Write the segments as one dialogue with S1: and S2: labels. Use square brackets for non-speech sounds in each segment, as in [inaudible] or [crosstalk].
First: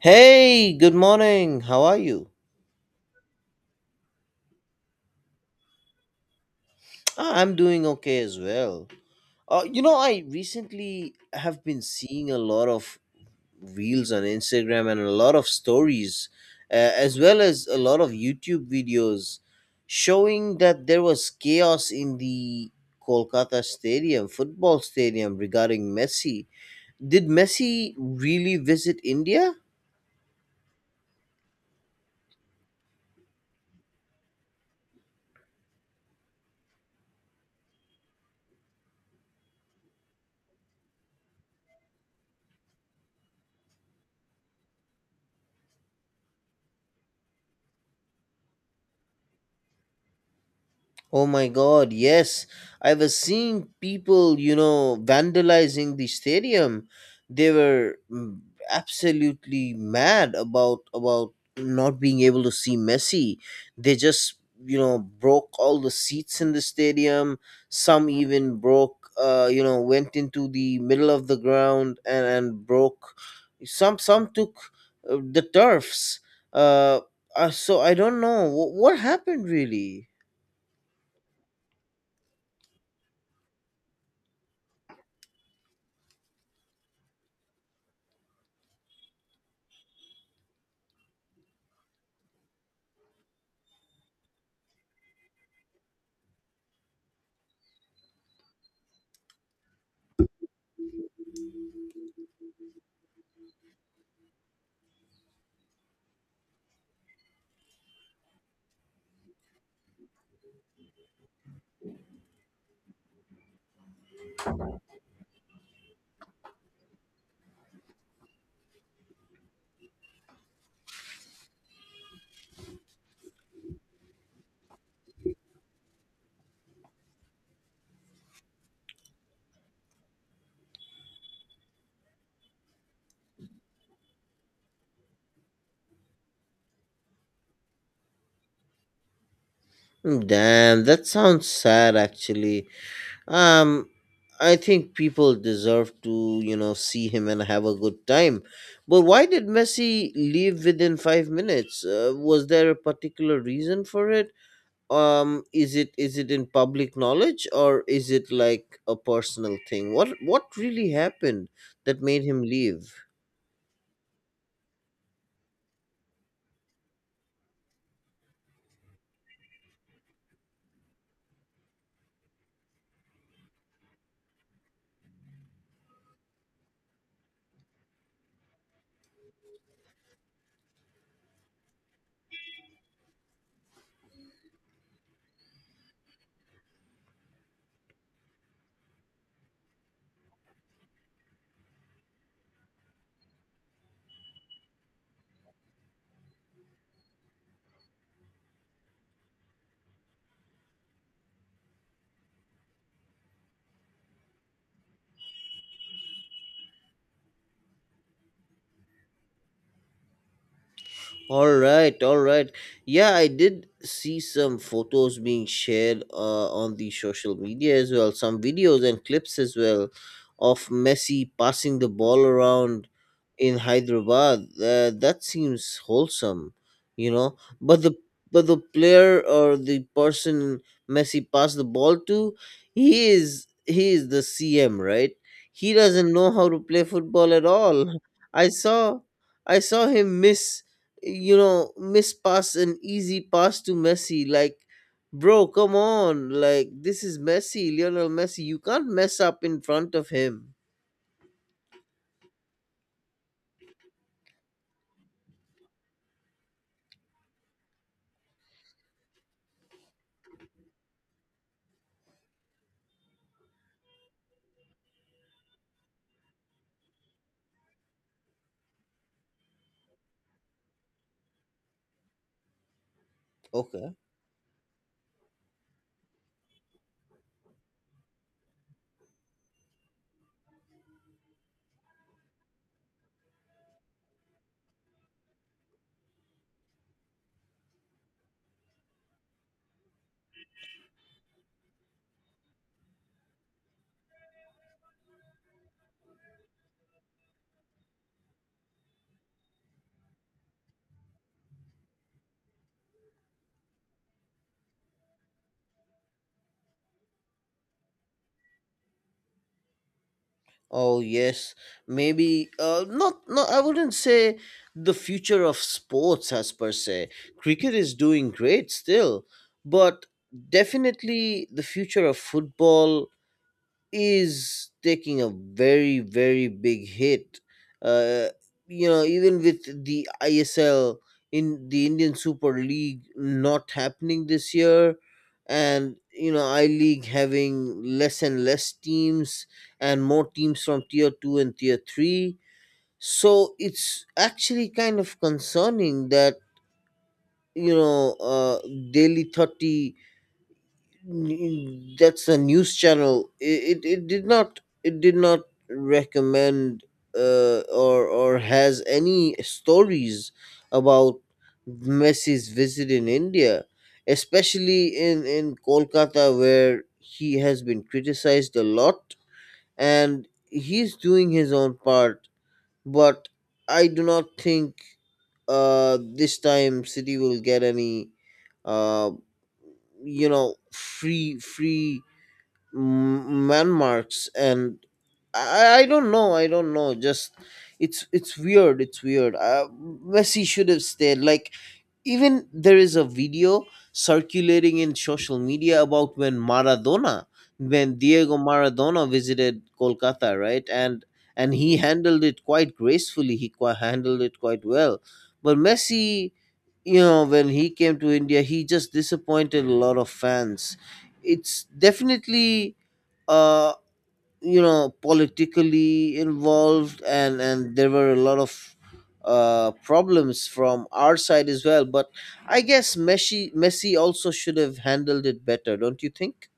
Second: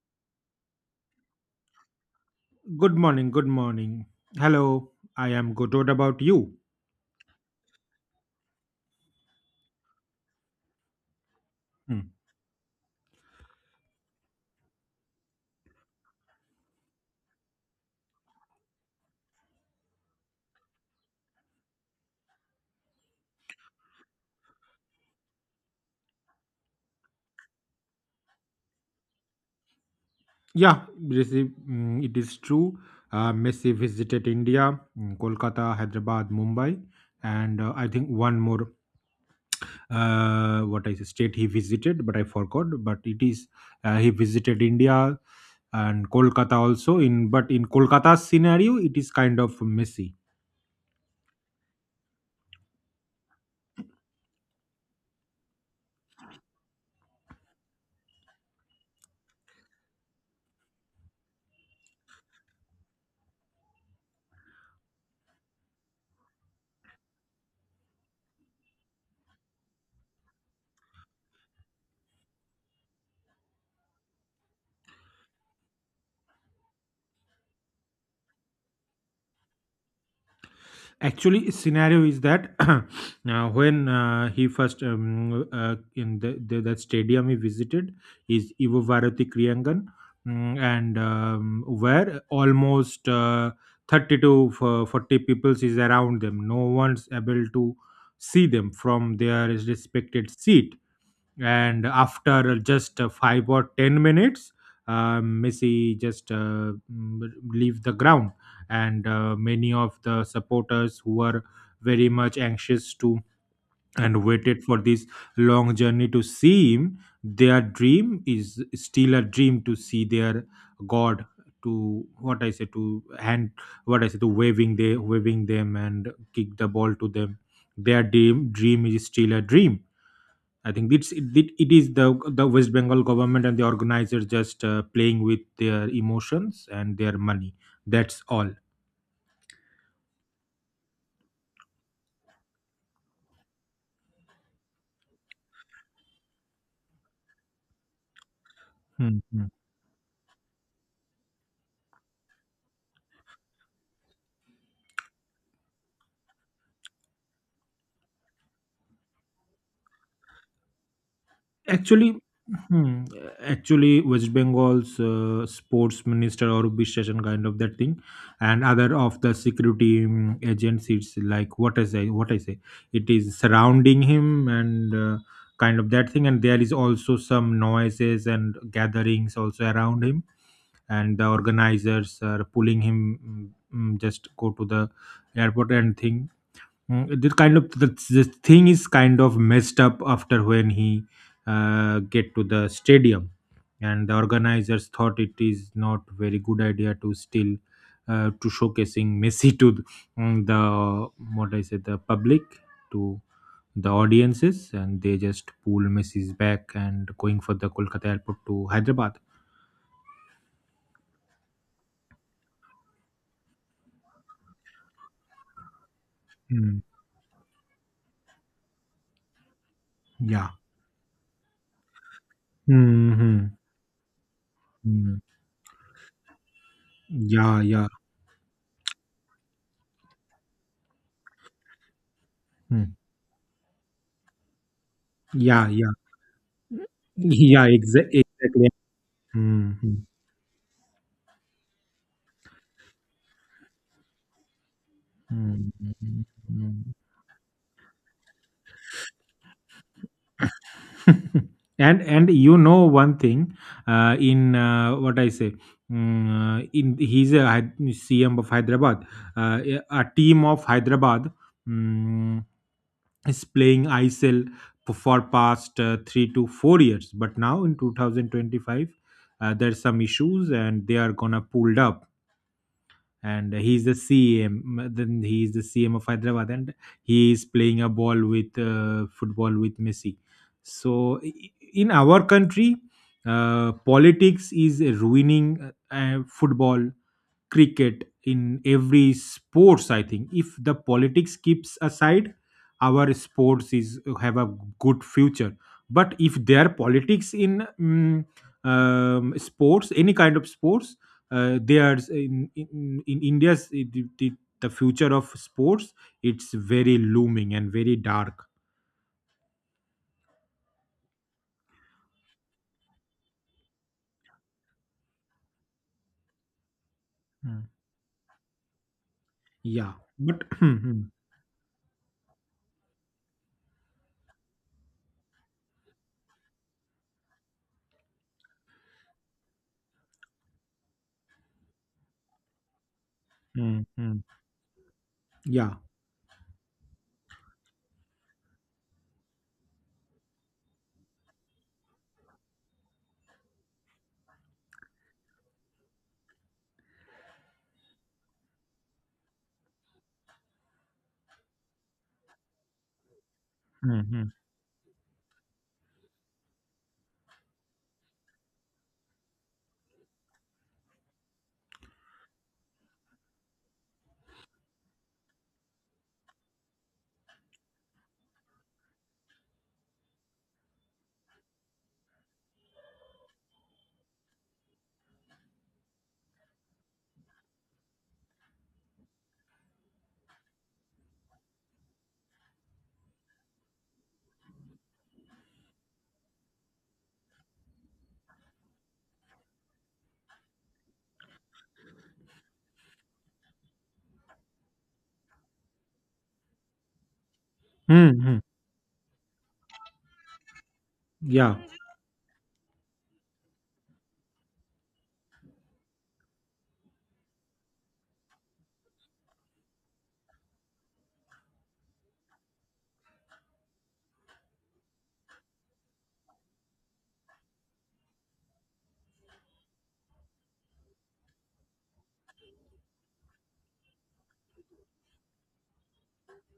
S1: Hey, good morning. How are you?
S2: Good morning. Good morning. Hello. I am good. What about you?
S1: I'm doing okay as well. I recently have been
S2: Hmm.
S1: seeing a lot of reels on Instagram and a lot of stories, as well as a lot of YouTube videos showing that there was chaos in the Kolkata stadium, football stadium regarding Messi. Did Messi really visit India?
S2: Yeah, it is true. Messi visited India, mm, Kolkata, Hyderabad, Mumbai, and I think one more what I say, state he visited, but I forgot. But it is he visited India and Kolkata also. In but in Kolkata's scenario, it is kind of Messi.
S1: Oh my god, yes. I was seeing people, vandalizing the stadium. They were absolutely mad about not being able to see Messi. They just, broke all the seats in the stadium. Some even broke went into the middle of the ground and broke some. Some took the turfs. Uh, so I don't know what happened really.
S2: Actually scenario is that [clears throat] when he first in the that stadium he visited is Ivo Varati Kriyangan, mm, and where almost 30 to 40 peoples is around them, no one's able to see them from their respected seat, and after just 5 or 10 minutes messi just leave the ground, and many of the supporters who were very much anxious to and waited for this long journey to see him, their dream is still a dream to see their god, to what I say to hand, what I say to waving, they waving them and kick the ball to them, their dream is still a dream. I think it it is the West Bengal government and the organizers just playing with their emotions and their money. That's all.
S1: Damn, that sounds sad actually. Um I think people deserve to, see him and have a good time. But why
S2: Hmm.
S1: did Messi leave within 5 minutes? Was there a particular reason for it? Is it is it in public knowledge, or is it like a personal thing? What really happened that
S2: Actually,
S1: made him leave?
S2: hmm, actually, West Bengal's sports minister or Bishesan kind of that thing, and other of the security agents. It's like what I say. It is surrounding him, and kind of that thing, and there is also some noises and gatherings also around him, and the organizers are pulling him. mm, just go to the airport and thing. Mm, the kind of the thing is kind of messed up after when he get to the stadium, and the organizers thought it is not very good idea to still to showcasing messi to the what I say the public to the audiences, and they just pull messi's back and going for the kolkata airport to hyderabad.
S1: All right, all right. Yeah, I did see some photos being shared on
S2: Mm,
S1: the social media as well, some videos and clips as well
S2: yeah.
S1: of Messi passing the ball around
S2: Hmm.
S1: in Hyderabad. That seems wholesome.
S2: Yeah,
S1: But
S2: yeah.
S1: the player, or the person Messi passed the ball to,
S2: Mm.
S1: he is the CM, right?
S2: Yeah,
S1: He
S2: yeah.
S1: doesn't know how to play football at
S2: [laughs]
S1: all. [laughs] I
S2: Exactly.
S1: saw I saw
S2: Mhm.
S1: him miss, miss pass an easy pass to Messi. Like, bro,
S2: Mhm.
S1: come on! Like,
S2: Mhm.
S1: this is Messi, Lionel Messi. You can't mess up in front of him.
S2: [laughs] And you know one thing, in what I say, mm, in he's a CM of hyderabad, a team of hyderabad, mm, is playing ICL, for past 3 to 4 years, but now in 2025 there's some issues and they are gonna pulled up, and he's the
S1: Okay.
S2: CM. Then he's the CM of Hyderabad, and he is playing a ball with football with Messi. So in our country, politics is ruining football, cricket, in every sports. I think if the politics keeps aside, our sports is have a good future. But if there are politics in mm, sports, any kind of sports, there's in in India's it the future of sports. It's very looming and very dark.
S1: Oh yes, maybe not. No, I wouldn't say the future of sports as per se.
S2: Hmm.
S1: Cricket is doing great still,
S2: Yeah,
S1: but
S2: but [clears throat] Hmm.
S1: definitely the future of football is taking a very very big hit, uh even with the ISL, in the Indian Super League, not
S2: Hmm. Hmm.
S1: happening
S2: Hmm.
S1: this year,
S2: Yeah.
S1: and I League having less and less teams and more teams from tier 2 and tier 3, so it's actually kind of concerning that you know uh Delhi 30, that's a news channel, it, it,
S2: Hmm.
S1: it did
S2: Hmm.
S1: not it did not recommend or has any stories about Messi's visit in India, especially in Kolkata, where he has been criticized a lot, and he's doing his own part. But I do not think this time city will get any uh free landmarks, and I don't know, just it's weird. Messi should have stayed. Like, even there is a video circulating in social media about when maradona when
S2: Hmm.
S1: Diego
S2: Hmm.
S1: Maradona visited Kolkata, right, and
S2: Yeah.
S1: he handled it quite gracefully. He handled it quite well. But Messi, when he came to India, he just disappointed a lot of fans. It's definitely, uh, politically involved, and there were a lot of problems from our side as well. But I guess Messi also should have handled it better, don't you think?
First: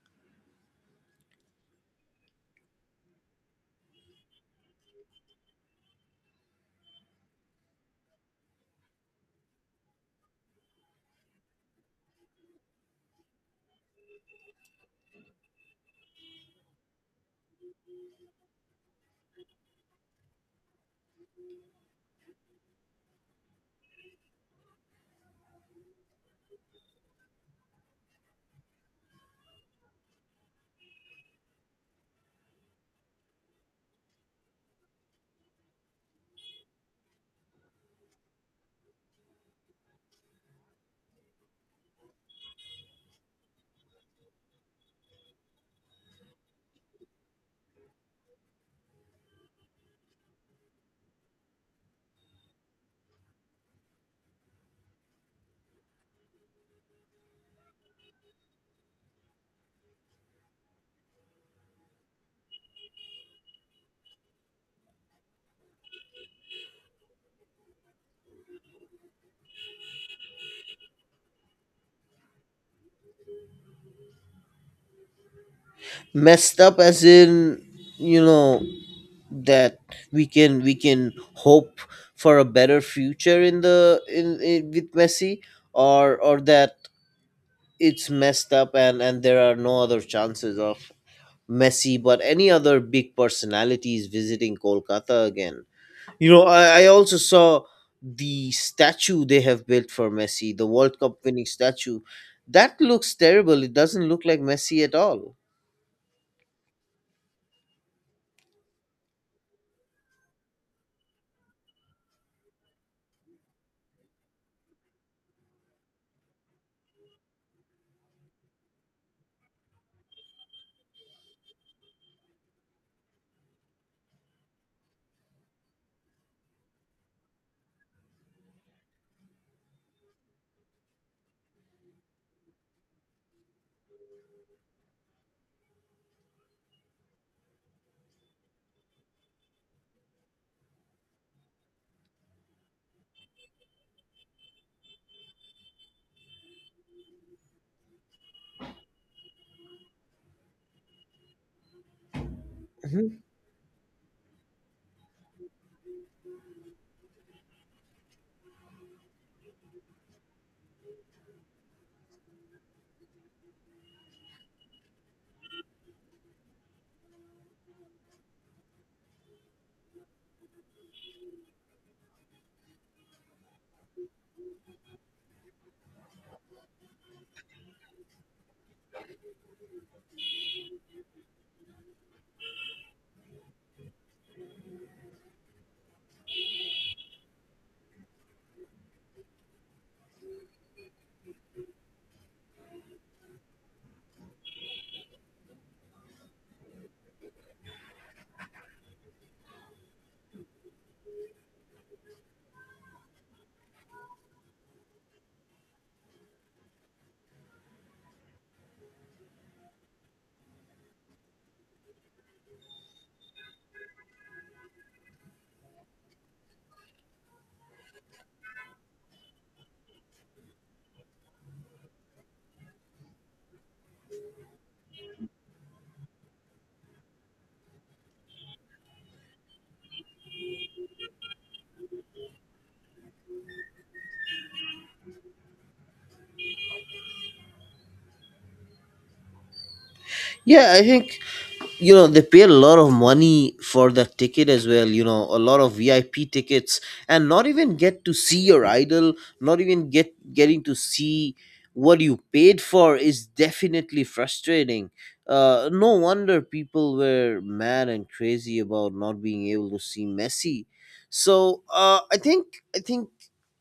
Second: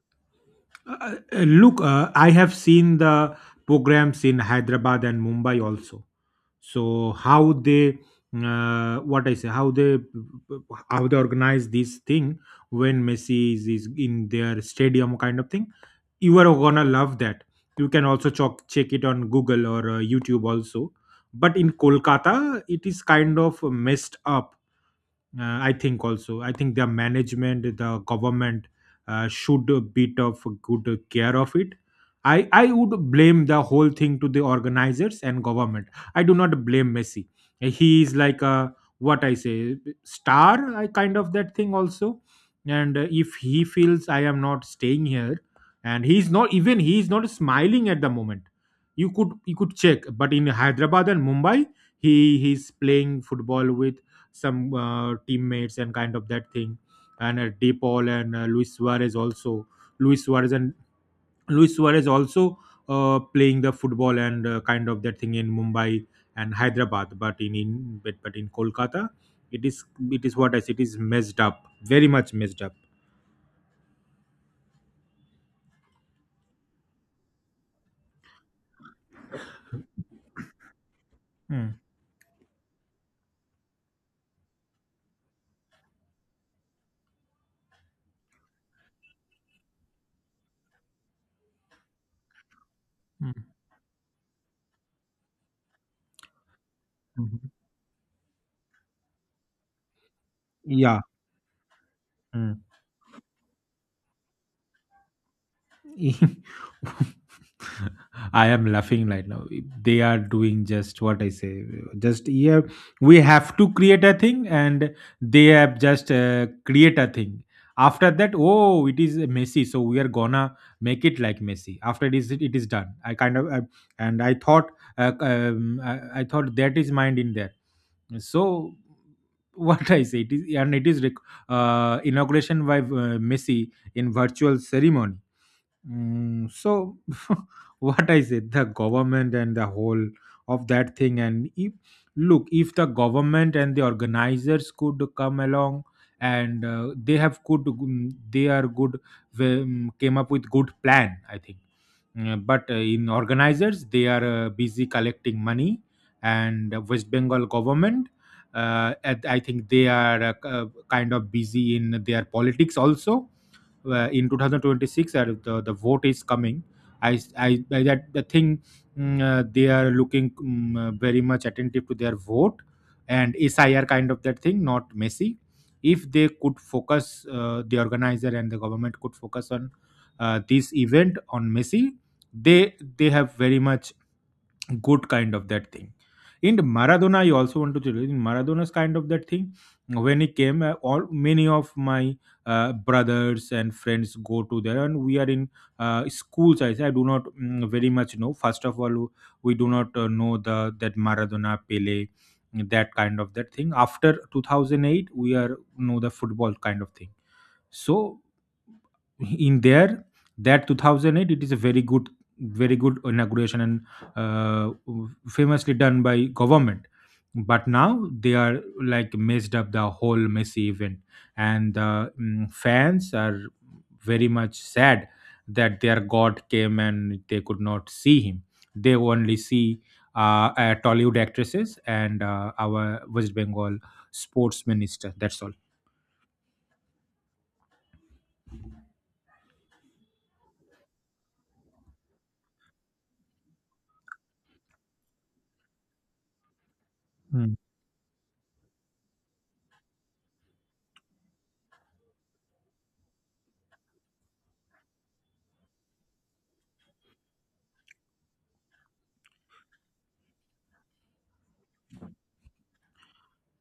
S2: Look, I have seen the programs in Hyderabad and Mumbai also. So how they, what I say, how they organize this thing when Messi is in their stadium kind of thing. You are gonna love that. You can also check it on Google or YouTube also. But in Kolkata, it is kind of messed up, I think also. I think the management, the government should bit of good care of it. I would blame the whole thing to the organizers and government. I do not blame Messi. He is like a what I say star, I kind of that thing also. And if he feels I am not staying here, and he is not smiling at the moment. You could check, but in Hyderabad and Mumbai, he's playing football with some teammates and kind of that thing, and DePaul, and Luis Suarez also. Luis Suarez and Luis Suarez also playing the football, and kind of that thing in Mumbai and Hyderabad, but but in Kolkata, it is it is what I said. It is messed up, very much messed up.
S1: Messed up as in, you know that we can
S2: Mm,
S1: hope for a better future in with Messi, or that it's messed up, and there are no other chances of Messi, but any other big
S2: mm,
S1: personalities visiting Kolkata again. I also
S2: mhm.
S1: saw the statue they have built for Messi, the World
S2: Yeah.
S1: Cup winning statue.
S2: Mm.
S1: That looks terrible. It doesn't look like Messi at all.
S2: [laughs] [laughs] I am laughing right now. They are doing just what I say. Just yeah, we have to create a thing, and they have just create a thing. After that, oh, it is messy, so we are gonna make it like messy. After it is done. I kind of and I thought, I thought that is mind in there. So [laughs] what I say, it is and it is inauguration by Messi in virtual ceremony. Mm, so [laughs] what I said, the government and the whole of that thing, and if look, if the government and the organizers could come along and they have good, mm, they are good, came up with good plan, I think. Mm, but in
S1: Mhm.
S2: organizers, they are busy collecting money, and West Bengal government. I think they are kind of busy in their politics also, in 2026 the vote is coming. I that the thing, they are looking very much attentive to their vote and sir kind of that thing, not messy. If they could focus, the organizer and the government could focus on this event on messi, they have very much good kind of that thing. In the Maradona, I also want to tell you, in Maradona's kind of that thing, when he came, all many of my brothers and friends go to there, and we are in schools. I say I do not mm, very much know. First of all, we do not know the that Maradona, Pele, that kind of that thing. After 2008, we are know the football kind of thing. So in there that 2008, it is a very good very good inauguration and uh, famously done by government. But now they are like messed up the whole messy event, and the mm, fans are very much sad that their god came and they could not see him. They only see tollywood actresses and our west bengal sports minister. That's all.
S1: Yeah, I think they pay a lot of money for the ticket as well, a lot of VIP tickets, and not even get to see your idol, not even getting to see what you paid for, is definitely frustrating. No wonder people were mad and crazy about not being able to see Messi. So I think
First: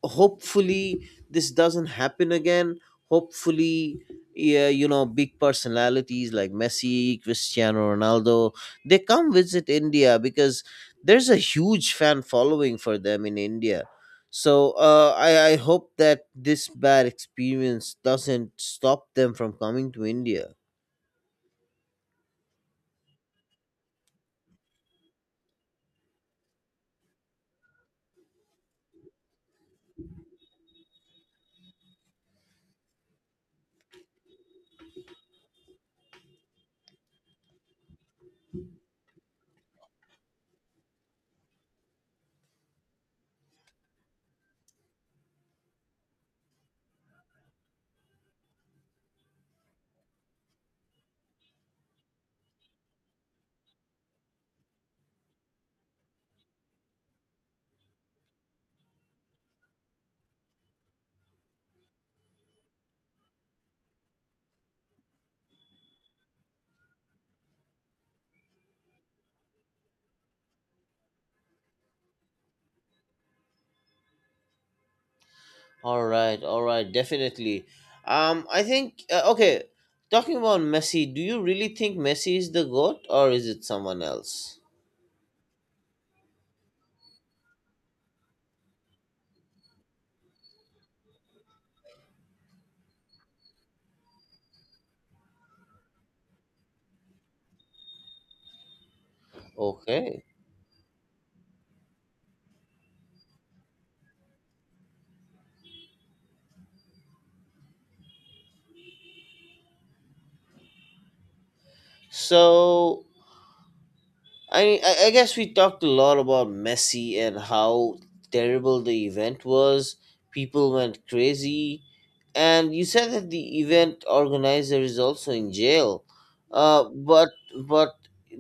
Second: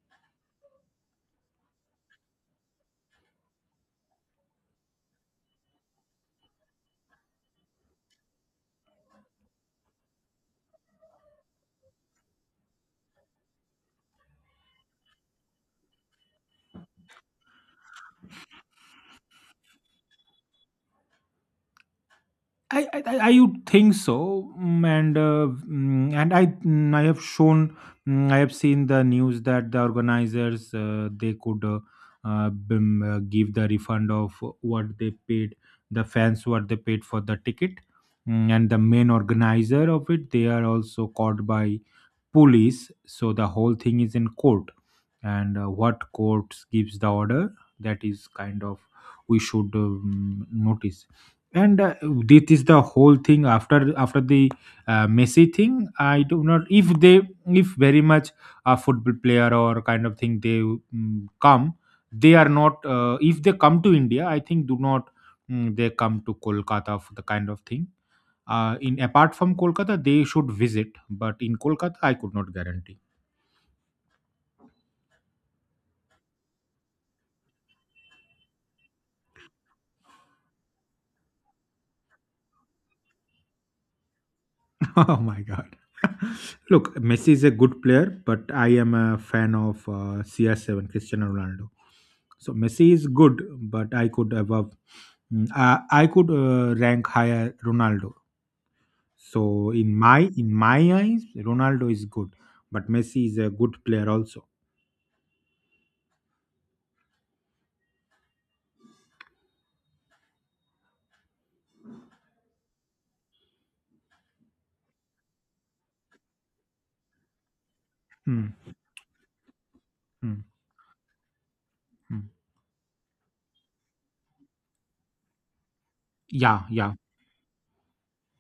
S1: hopefully this doesn't happen again. Hopefully, yeah, big personalities like Messi, Cristiano Ronaldo, they come visit India because there's a huge fan following for them in India. So I hope that this bad experience doesn't stop them from coming to India.
S2: I would think so, mm, and I mm, I have seen the news that the organizers they could give the refund of what they paid, the fans what they paid for the ticket. Mm, and the main organizer of it, they are also caught by police, so the whole thing is in court, and what court gives the order, that is kind of we should notice. And this is the whole thing after the Messi thing. I do not if they if very much a football player or kind of thing, they mm, come, they are not if they come to India, I think do not mm, they come to Kolkata for the kind of thing. In apart from Kolkata, they should visit, but in Kolkata, I could not guarantee.
S1: All right, definitely. I think okay. Talking about Messi, do you really think Messi is the goat, or is it someone else?
S2: [laughs] Oh my god. [laughs] Look, Messi is a good player, but I am a fan of CR7, Cristiano Ronaldo. So Messi is good, but I could above, I could rank higher Ronaldo. So
S1: Okay,
S2: in my eyes, Ronaldo is good, but Messi is a good player also.
S1: so I mean, I guess we talked a lot about Messi and how
S2: Hmm.
S1: terrible the event was.
S2: Hmm.
S1: People went crazy,
S2: Hmm.
S1: and you said that the event organizer is also in jail.
S2: Yeah, yeah.
S1: But but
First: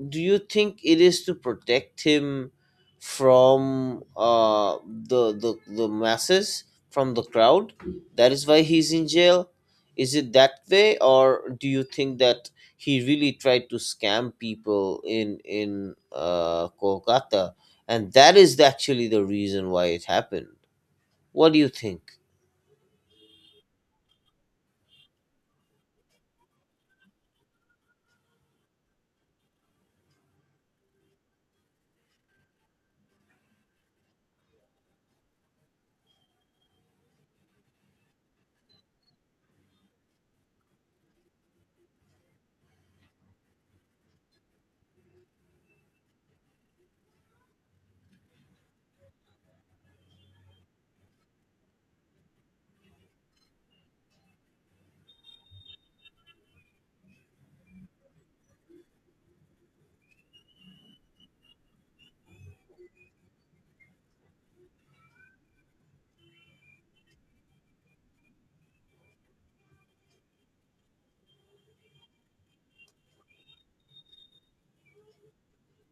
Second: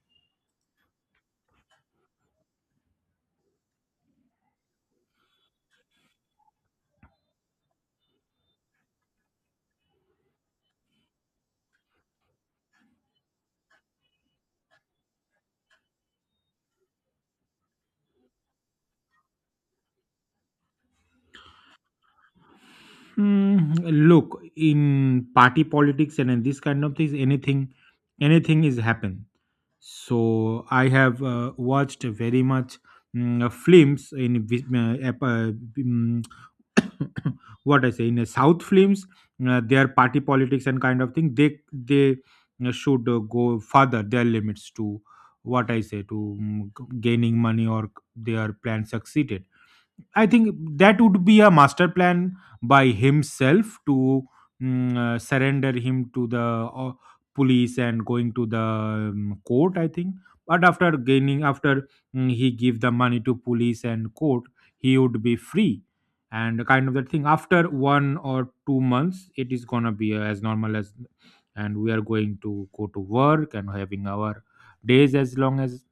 S1: do you think it is to protect him from the masses, from the crowd? That is why he's in jail. Is it that way, or do you think that he really tried to scam people in Kolkata, and that is actually the reason why it happened? What do you think?
S2: Mm, look, in party politics and in this kind of things, anything is happen. So I have watched very much films in mm, [coughs] what I say in South films, their party politics and kind of thing. They should go further their limits to what I say to gaining money or their plan succeeded. I think that would be a master plan by himself to surrender him to the police and going to the court. I think, but after gaining, after mm, he give the money to police and court, he would be free and kind of that thing. After one or two months, it is gonna be as normal as, and we are going to go to work and having our days as long as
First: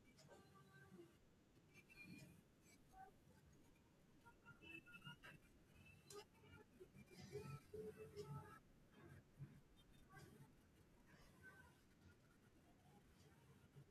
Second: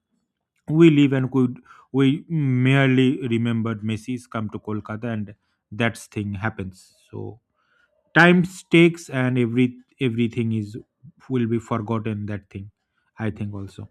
S2: we live and could. We merely remembered Messi's come to Kolkata and that's thing happens. So time takes, and everything is will be forgotten that thing, I think also.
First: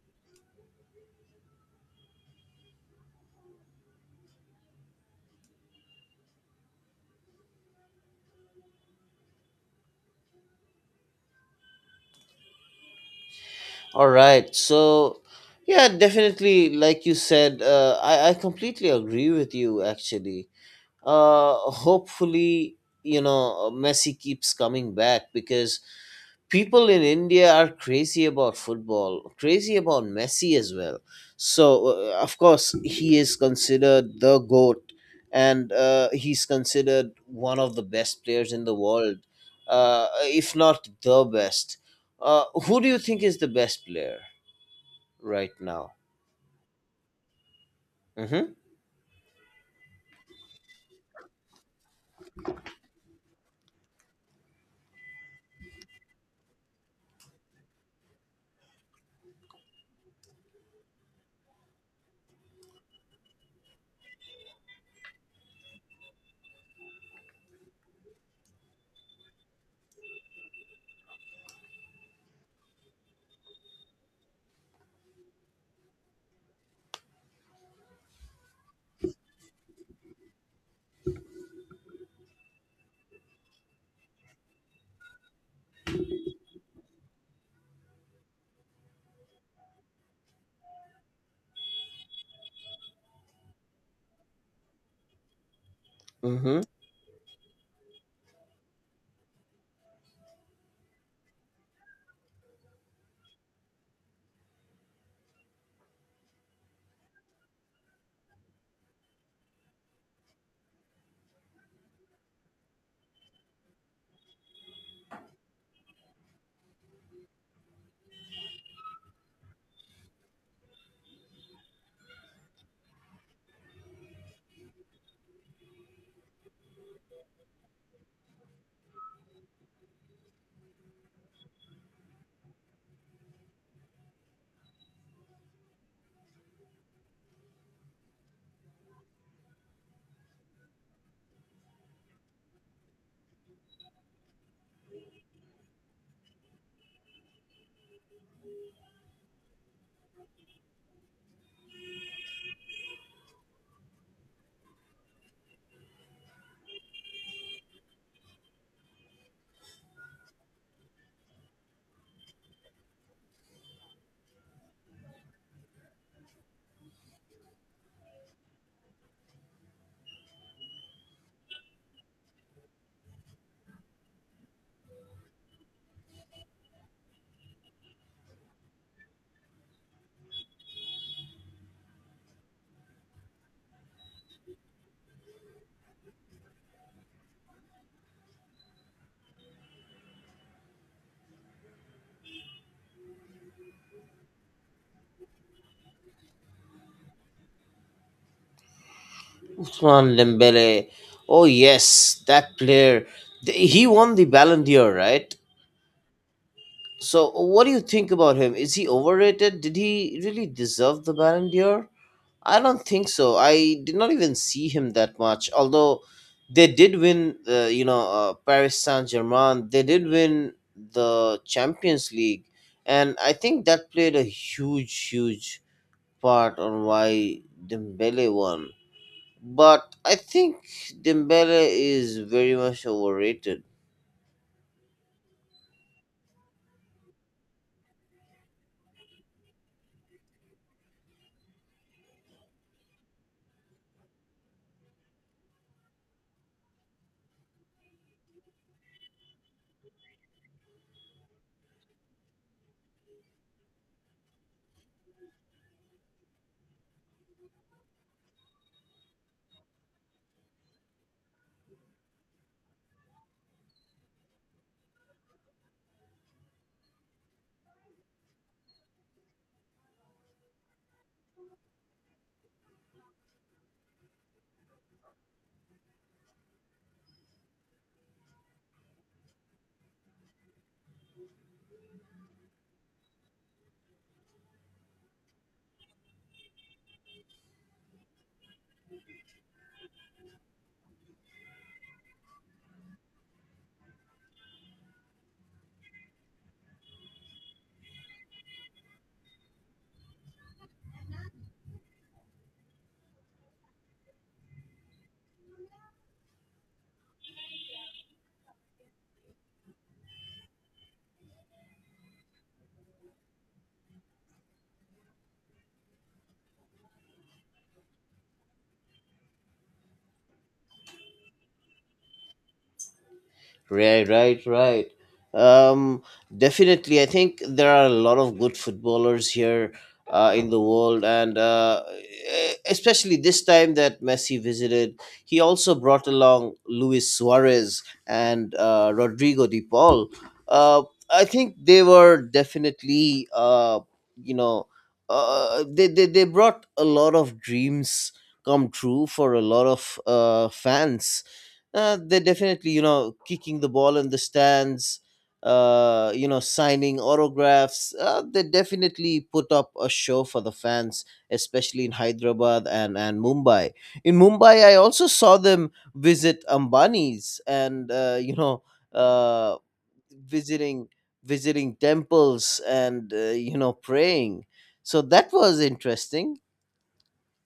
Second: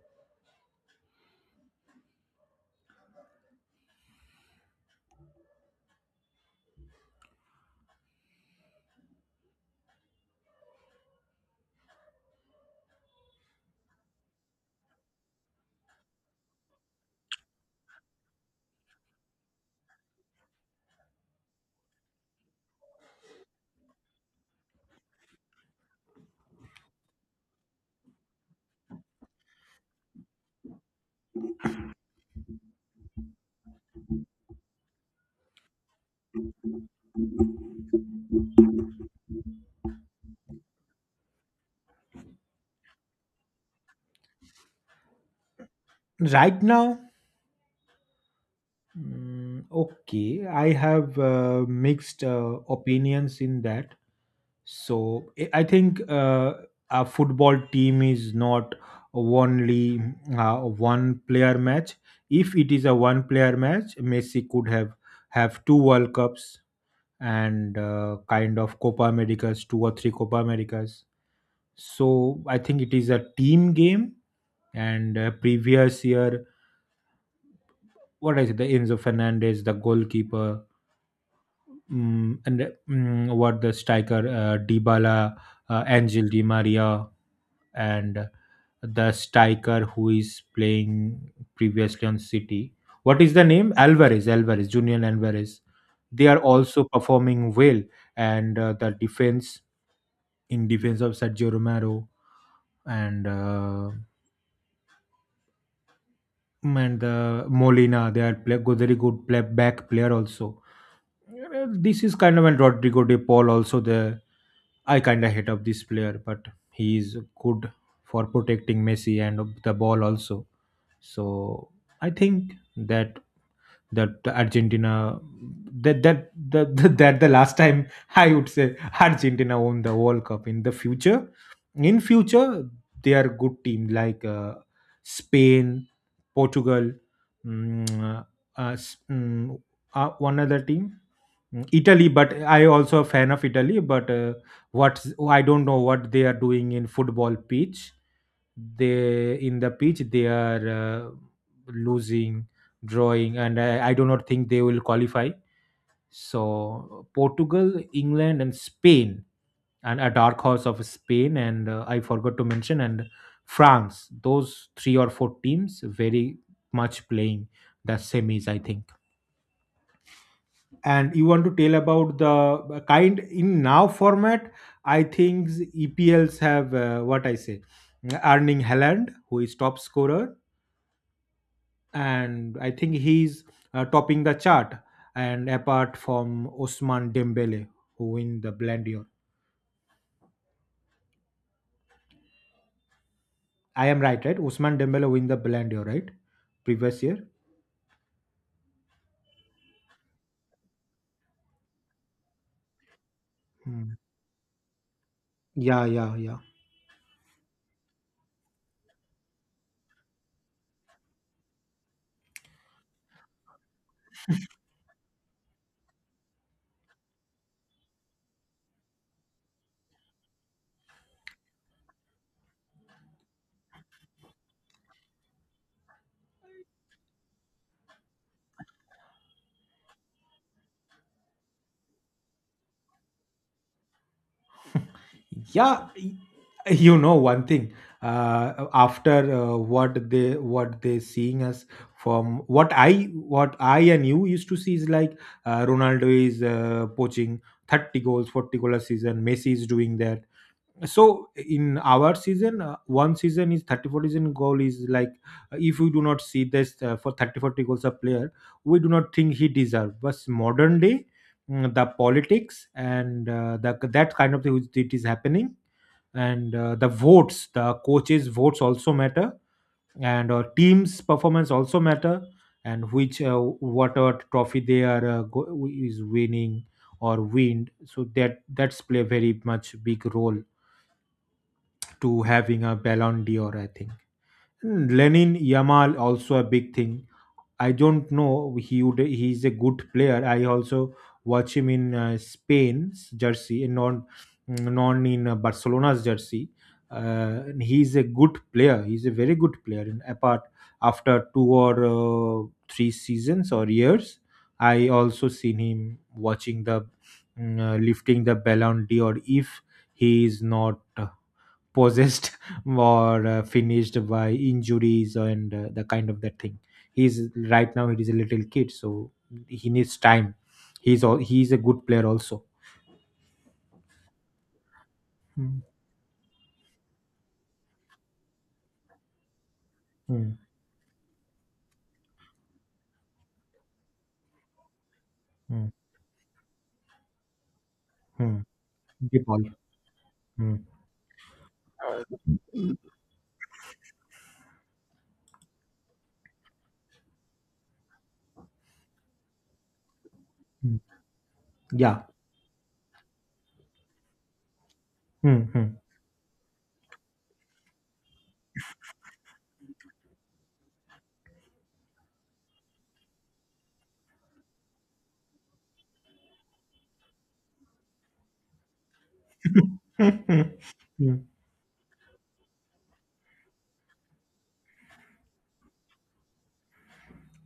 S1: All right, so yeah, definitely, like you said, I completely agree with you. Actually, uh, hopefully, Messi keeps coming back because people in India are crazy about football, crazy about Messi as well. So, of course, he is considered the GOAT, and he's considered one of the best players in the world, if not the best. Who do you think is the best player right now?
S2: Right now
S1: Mm-hmm.
S2: mm, okay, I have mixed opinions in that. So I think a football team is not only uh, one player match. If it is a one player match, Messi could have two World Cups and kind of Copa Americas, two or three Copa Americas. So I think it is a team game. And previous year, what I said, the Enzo Fernandez, the goalkeeper, what the striker, Dybala, Angel Di Maria, and the striker who is playing previously on City. What is the name? Julian Alvarez. They are
S1: Mm-hmm.
S2: also performing well, and the defense, in defense of Sergio Romero and uh, and Molina. They are very good play, back player also. This is kind of, and Rodrigo De Paul also, the I kind of hate of this player, but he is good for protecting Messi and the ball also. So I think that Argentina, [laughs] that the last time, [laughs] I would say Argentina won the World Cup in the future. In future They are good team, like Spain, Portugal, mm, uh, uh, s- mm, one other team. Italy, but I also a fan of Italy, but what I don't know what they are doing in football pitch. They, in the pitch, they are losing, drawing, and I do not think they will qualify. So Portugal, England, and Spain, and a dark horse of Spain, and I forgot to mention, and France. Those three or four teams very much playing the semis, I think. And you want to tell about the kind in now format? I think EPLs have what I say, Erling Haaland, who is top scorer, and I think he's topping the chart. And apart from Osman Dembele, who win the Ballon d'Or, I am right, right? Osman Dembele win the Ballon d'Or, right? Previous year.
S1: Usman Dembele. Oh, yes, that player. He
S2: Hmm.
S1: won the Ballon d'Or, right?
S2: Yeah, yeah, yeah,
S1: So, what do you think about him? Is he overrated? Did he really deserve the Ballon d'Or? I don't think so. I did not even see him that much. Although they did win, Paris Saint Germain. They did win the Champions League, and I think that played a huge, huge part on why Dembele won. But I think Dembele is very much overrated.
S2: yeah. You know one thing. After what they seeing us, from what I and you used to see, is like Ronaldo is poaching 30 goals, 40 goal a season. Messi is doing that, so in our season, one season is 30 40 season goal, is like if we do not see this for 30 40 goals a player, we do not think he deserve. But modern day, the politics and the, that kind of thing which it is happening, and the votes, the coaches votes, also matter, and teams performance also matter, and which whatever trophy they are is winning or wind, so that's play very much big role to having a Ballon d'Or, I think. And Lenin Yamal also a big thing. I don't know, he's a good player. I also watch him in Spain's jersey and non in Barcelona's jersey. And he's a good player. He's a very good player. And apart, after two or three seasons or years, I also seen him watching the lifting the Ballon d'Or, if he is not possessed [laughs] or finished by injuries and the kind of that thing. He's, right now he is a little kid, so he needs time. He's a good player also.
S1: Right, right, right.
S2: Hmm,
S1: Um, Definitely, I think there are a lot of good footballers here,
S2: hmm,
S1: in the world, and especially this time that Messi visited, he
S2: hmm,
S1: also brought along Luis Suarez
S2: hmm.
S1: and
S2: Deep ball.
S1: Rodrigo de Paul.
S2: Hmm,
S1: Uh, I think they were definitely, you know, they brought a lot of dreams come true for a lot of
S2: hmm.
S1: fans.
S2: Yeah.
S1: They definitely, kicking the ball in the stands,
S2: Hmm, hmm.
S1: signing autographs. They definitely put up a show for the fans, especially in Hyderabad and Mumbai. In Mumbai, I also saw them visit Ambani's and, uh, visiting
S2: Hmm. [laughs]
S1: temples, and, praying. So that was interesting.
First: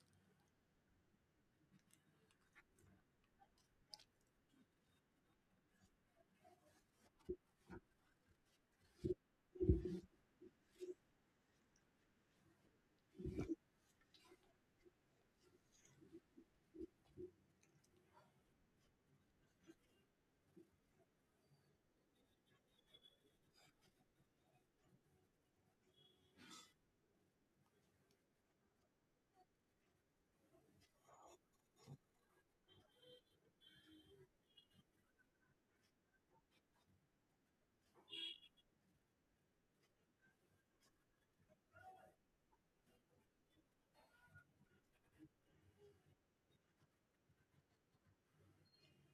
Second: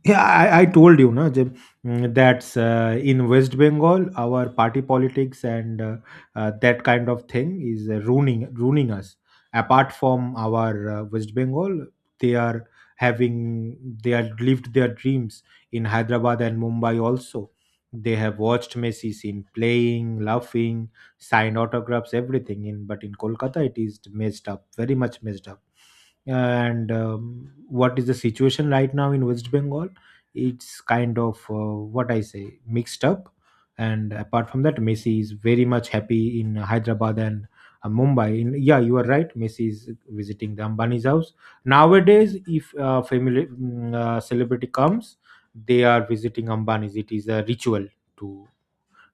S2: Yeah, I told you, no, Jim, that's in West Bengal, our party politics and that kind of thing is ruining us. Apart from our West Bengal, they are, having they have lived their dreams in Hyderabad and Mumbai also. They have watched Messi's in playing, laughing, signed autographs, everything. In but in Kolkata, it is messed up, very much messed up. And what is the situation right now in West Bengal? It's kind of what I say mixed up. And apart from that, Messi is very much happy in Hyderabad and Mumbai. Yeah, you are right. Messi is visiting the Ambani's house nowadays. If family, celebrity comes, they are visiting Ambani's. It is a ritual to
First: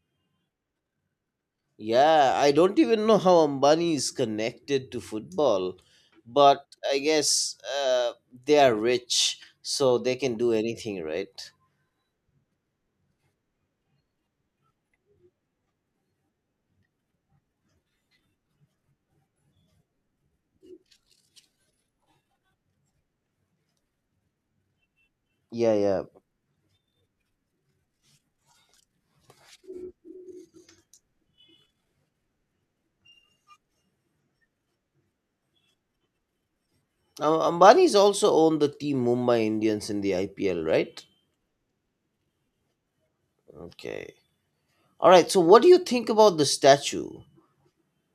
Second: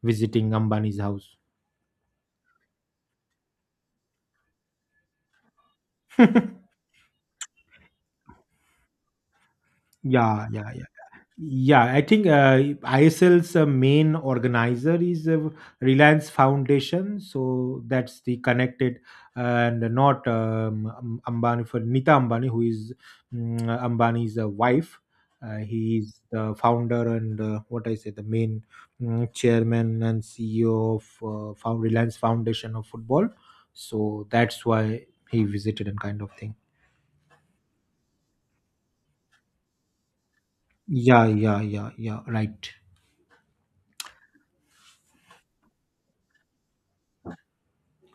S2: visiting Ambani's house.
S1: Yeah, I don't even know how Ambani is connected to football,
S2: [laughs] Yeah,
S1: but I guess they are rich, so they can
S2: yeah,
S1: do
S2: yeah.
S1: anything, right?
S2: Yeah, I think ISL's main organizer is Reliance Foundation. So that's the connected, uh, and not Ambani for Nita Ambani, who is Ambani's wife.
S1: Yeah,
S2: He
S1: yeah.
S2: is the founder and, what I say, the main chairman and CEO of Found Reliance Foundation of Football. So that's why he visited and kind of thing.
S1: Ambani's also owned the team Mumbai Indians in the IPL, right?
S2: Yeah, yeah, yeah, yeah, right.
S1: Okay. All right. So, what do you think about the statue?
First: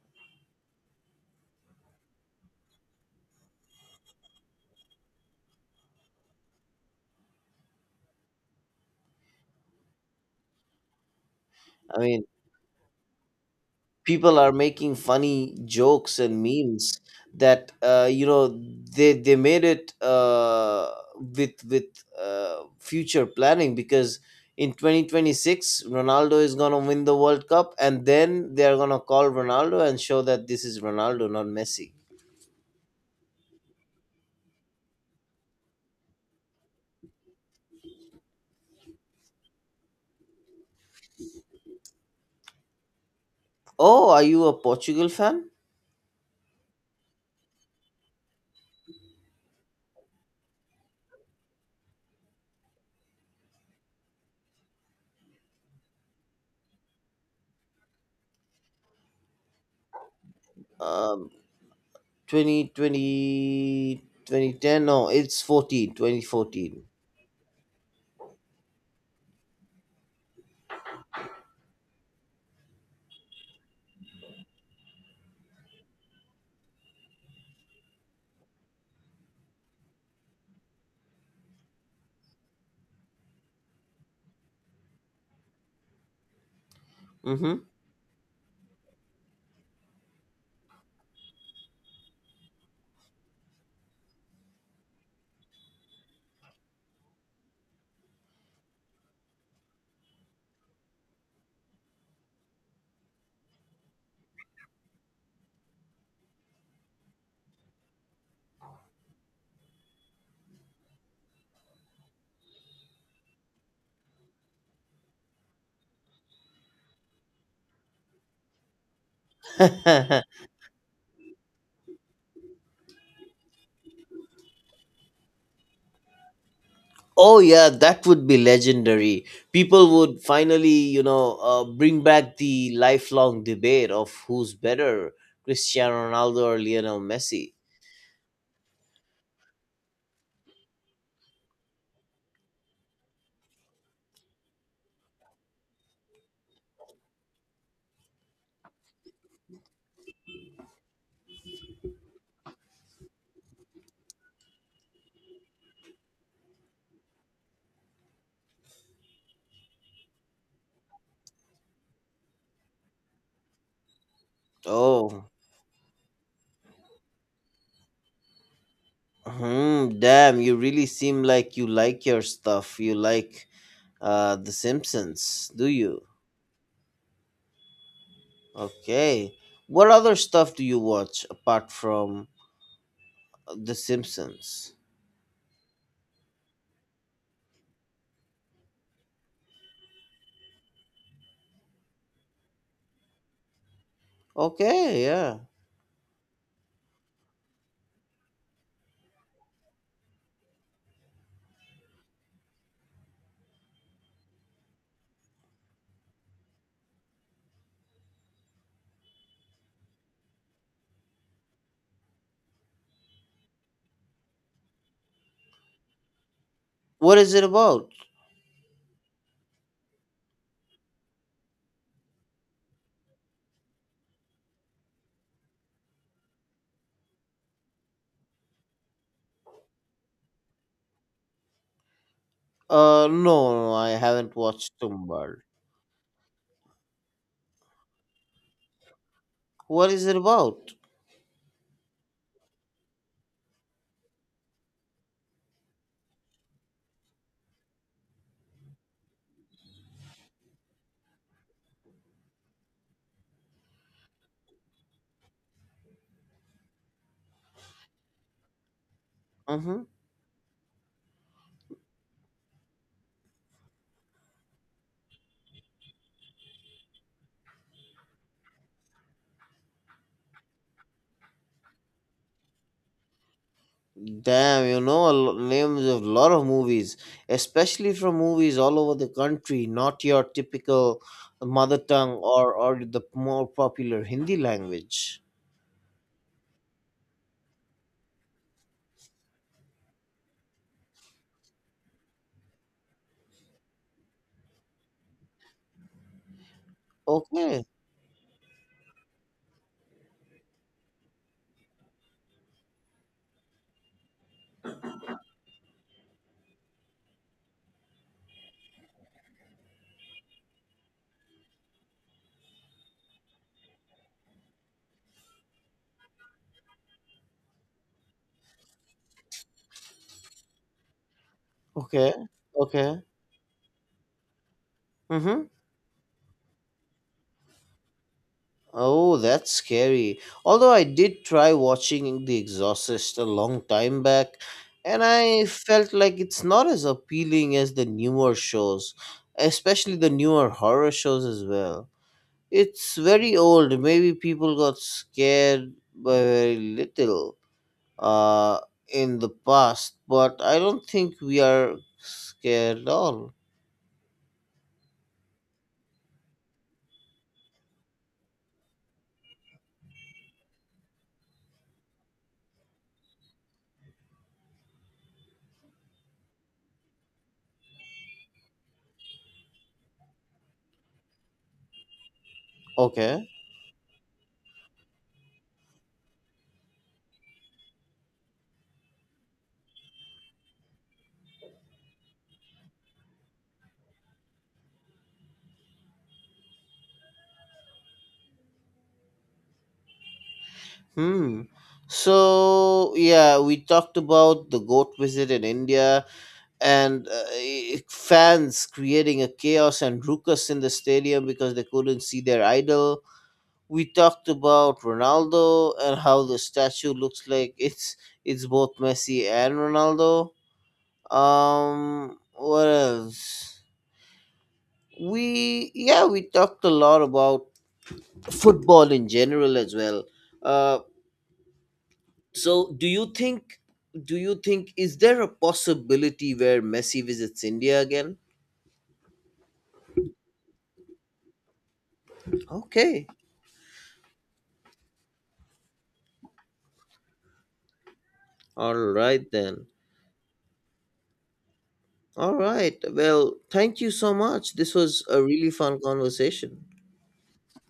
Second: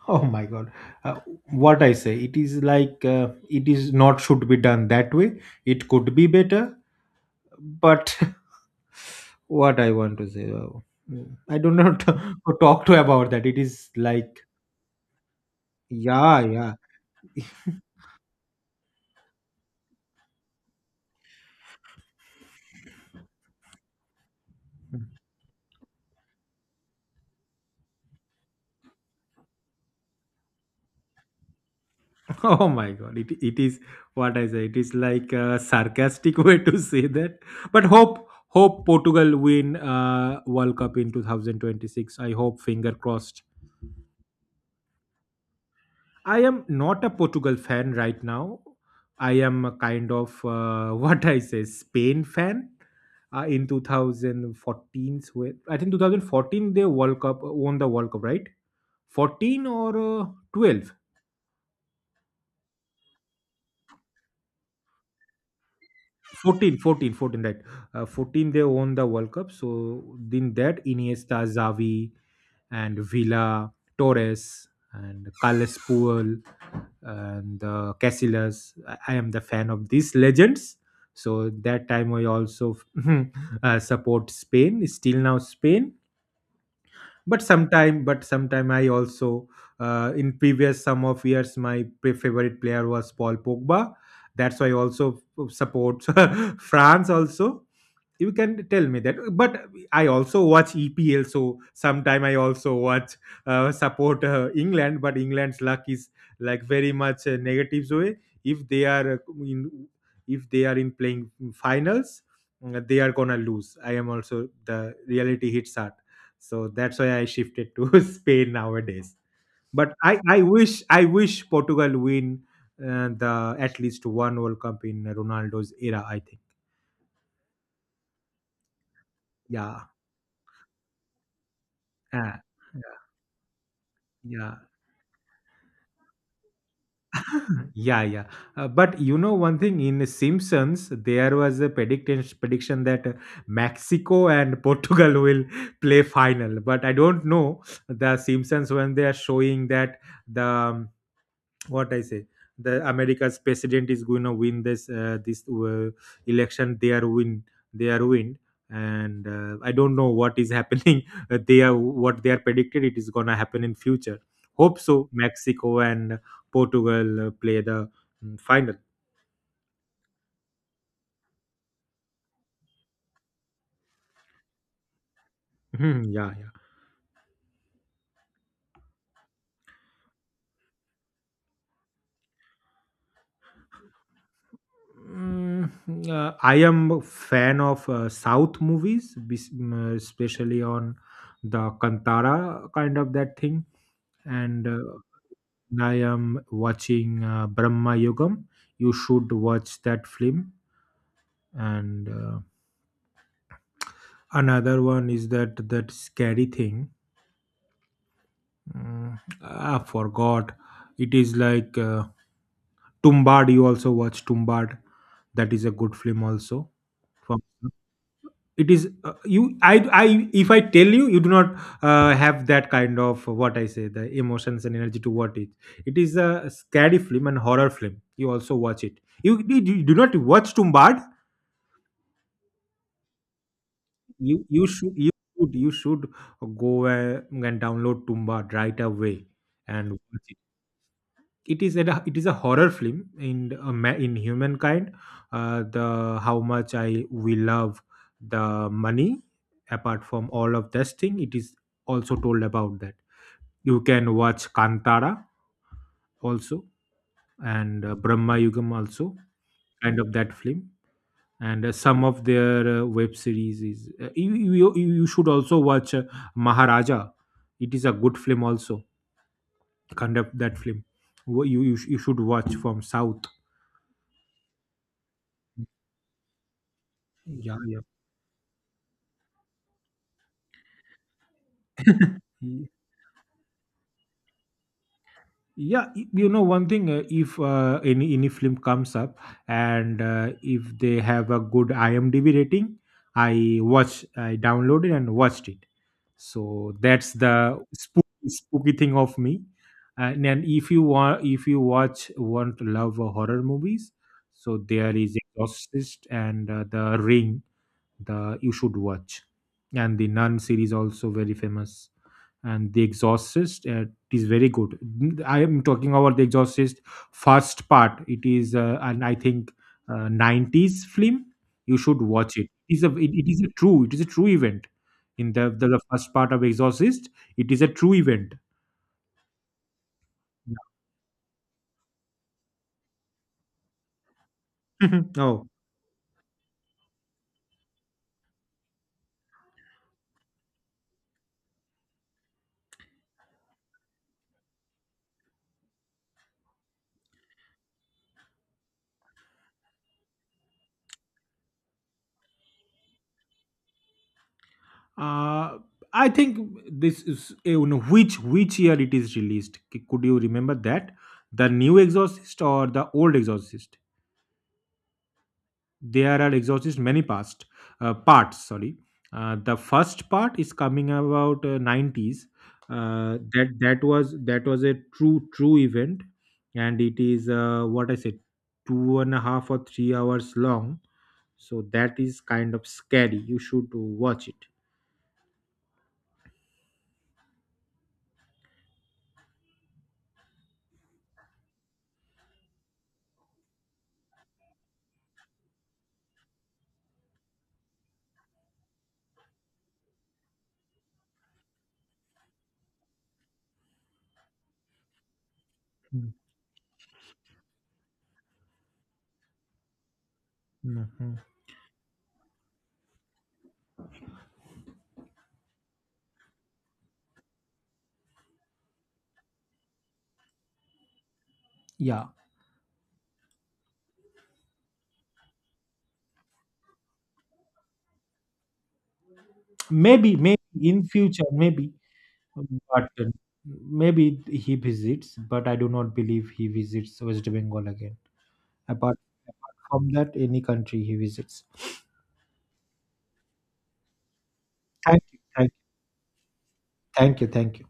S2: Oh my God. Uh, what I say, it is like, it is not should be done that way. It could be better, but [laughs] what I want to say, I do
S1: I
S2: not
S1: mean,
S2: [laughs] talk to about that. It is
S1: people
S2: like,
S1: are making funny jokes
S2: yeah,
S1: and
S2: yeah.
S1: memes that, they made it with future planning because in
S2: [laughs]
S1: 2026 Ronaldo is gonna win the World Cup, and then they are gonna call Ronaldo and show that this is Ronaldo, not Messi.
S2: Oh my God. It is what I say. It is like a sarcastic [laughs] way to say that. But hope Portugal win World Cup in 2026. I hope, finger crossed.
S1: Oh, are you a Portugal fan?
S2: I am not a Portugal fan right now. I am a kind of [laughs] what I say Spain fan. In 2014, I think 2014 they World Cup won the World Cup, right? 14 or 12?
S1: Um, 2020 2010. No, it's 14,
S2: 14,
S1: 2014.
S2: 14, 14. Right, 14 they won the World Cup. So in that, Iniesta, Xavi, and Villa, Torres, and Carles Puel, and Casillas, I am the fan of these legends. So that time I also [laughs] support Spain. Still now Spain, but sometime I also, in previous some of years, my favorite player was Paul Pogba. That's why I also support [laughs] France also. You can tell me that, but I also watch EPL, so sometime I also watch, support England. But England's luck is like very much a negative way. If they are in if they are in playing finals, they are gonna lose. I am also, the reality hits hard, so that's why I shifted to [laughs] Spain nowadays. But i
S1: Mm-hmm. [laughs]
S2: i wish i wish Portugal win the at least one World Cup in Ronaldo's era, I think.
S1: Oh yeah, that would be legendary.
S2: Yeah.
S1: People would finally, bring back
S2: Uh,
S1: the lifelong debate of who's
S2: yeah.
S1: better, Cristiano Ronaldo or Lionel Messi.
S2: [laughs] Yeah, yeah. But you know one thing, in Simpsons there was a prediction that Mexico and [laughs] Portugal will play final, but I don't know. The Simpsons, when they are showing that, the what I say. The America's president is going to win this election. They are win. They are win. And I don't know what is happening. [laughs] They are what they are predicted, it is gonna happen in future. Hope so.
S1: Oh,
S2: Mexico and Portugal play the final.
S1: damn! You really seem like you like your stuff. You like The Simpsons, do you?
S2: Mhm, yeah, yeah.
S1: Okay. What other stuff do you watch apart from The Simpsons?
S2: Mm, I am a fan of South movies, especially on the Kantara kind of that thing, and
S1: Okay, yeah.
S2: I am watching Brahma Yogam. You should watch that film. And another one is that scary thing. I forgot. It is like, Tumbad. You also watch Tumbad. That is a good film also.
S1: What is
S2: From,
S1: it about?
S2: it is you. I if I tell you, you do not have that kind of, what I say, the emotions and energy to watch it. It is a scary film and horror film. You also watch it. You do not watch Tumbad?
S1: No, no, I haven't
S2: you you
S1: watched
S2: should you
S1: Gumball.
S2: you should go and download Tumba right away
S1: What
S2: and
S1: is it
S2: watch it.
S1: about?
S2: It is a horror film in in humankind. The, how much I we love the money. Apart from all of this thing, it is also told about that. You can watch Kantara also, and Brahma Yugam also,
S1: Hmm.
S2: kind of that film, and some of their web series is, you should also watch Maharaja. It is a good film also, kind of that film. You should watch from South.
S1: Damn, you know, names of lot of movies,
S2: Yeah.
S1: especially from movies all over the country, not your typical mother tongue
S2: Yeah.
S1: or
S2: [laughs]
S1: or the more popular Hindi language.
S2: Yeah. You know one thing, if any film comes up, and if they have a good IMDB rating, I downloaded and watched it. So that's the
S1: Okay,
S2: spooky, spooky thing of me. And then, if you watch want to love horror movies, so there is Exorcist and The Ring. The You should watch. And the Nun series also very famous. And the Exorcist, it is very good. I am talking about the Exorcist first part. It is and I think 90s film. You should
S1: okay,
S2: watch it. It is a
S1: okay.
S2: it, it is a true it is a true event. In
S1: Mm-hmm.
S2: the first part of Exorcist, it is a true event.
S1: Oh, that's scary. Although I did try watching The Exorcist a long time back, and
S2: [laughs]
S1: I
S2: Oh.
S1: felt like it's not as appealing as the newer shows, especially the newer horror shows as well. It's very old. Maybe people got scared by very little, uh, in the past, but I don't think we are scared at all.
S2: uh, I think this is, which year it is released? Could you remember that? The new Exorcist or the old Exorcist? There are Exorcist many past, parts, sorry. The first part is coming about 90s.
S1: Okay.
S2: That was a true event. And it is, what I said, two and a half or 3 hours long. So that is kind of scary, you should watch it.
S1: Hmm. So yeah, we talked about the goat visit in India, and fans creating a chaos and ruckus in the stadium because they couldn't see their idol. We talked about Ronaldo and
S2: Mm,
S1: how the statue looks like [laughs] it's both Messi and Ronaldo.
S2: mm, mm.
S1: What else? We talked a lot about football in general as well. Uh,
S2: Yeah.
S1: so do you think, is there a possibility where Messi visits India again?
S2: Maybe in future, maybe, but
S1: Okay,
S2: maybe he visits, but I do not believe he visits West Bengal again.
S1: all
S2: apart,
S1: right
S2: Apart
S1: then.
S2: from that, any country he visits.
S1: All right. Well, thank you so much. This
S2: Thank
S1: was
S2: you,
S1: a really
S2: thank you.
S1: fun conversation.
S2: Thank you, thank you.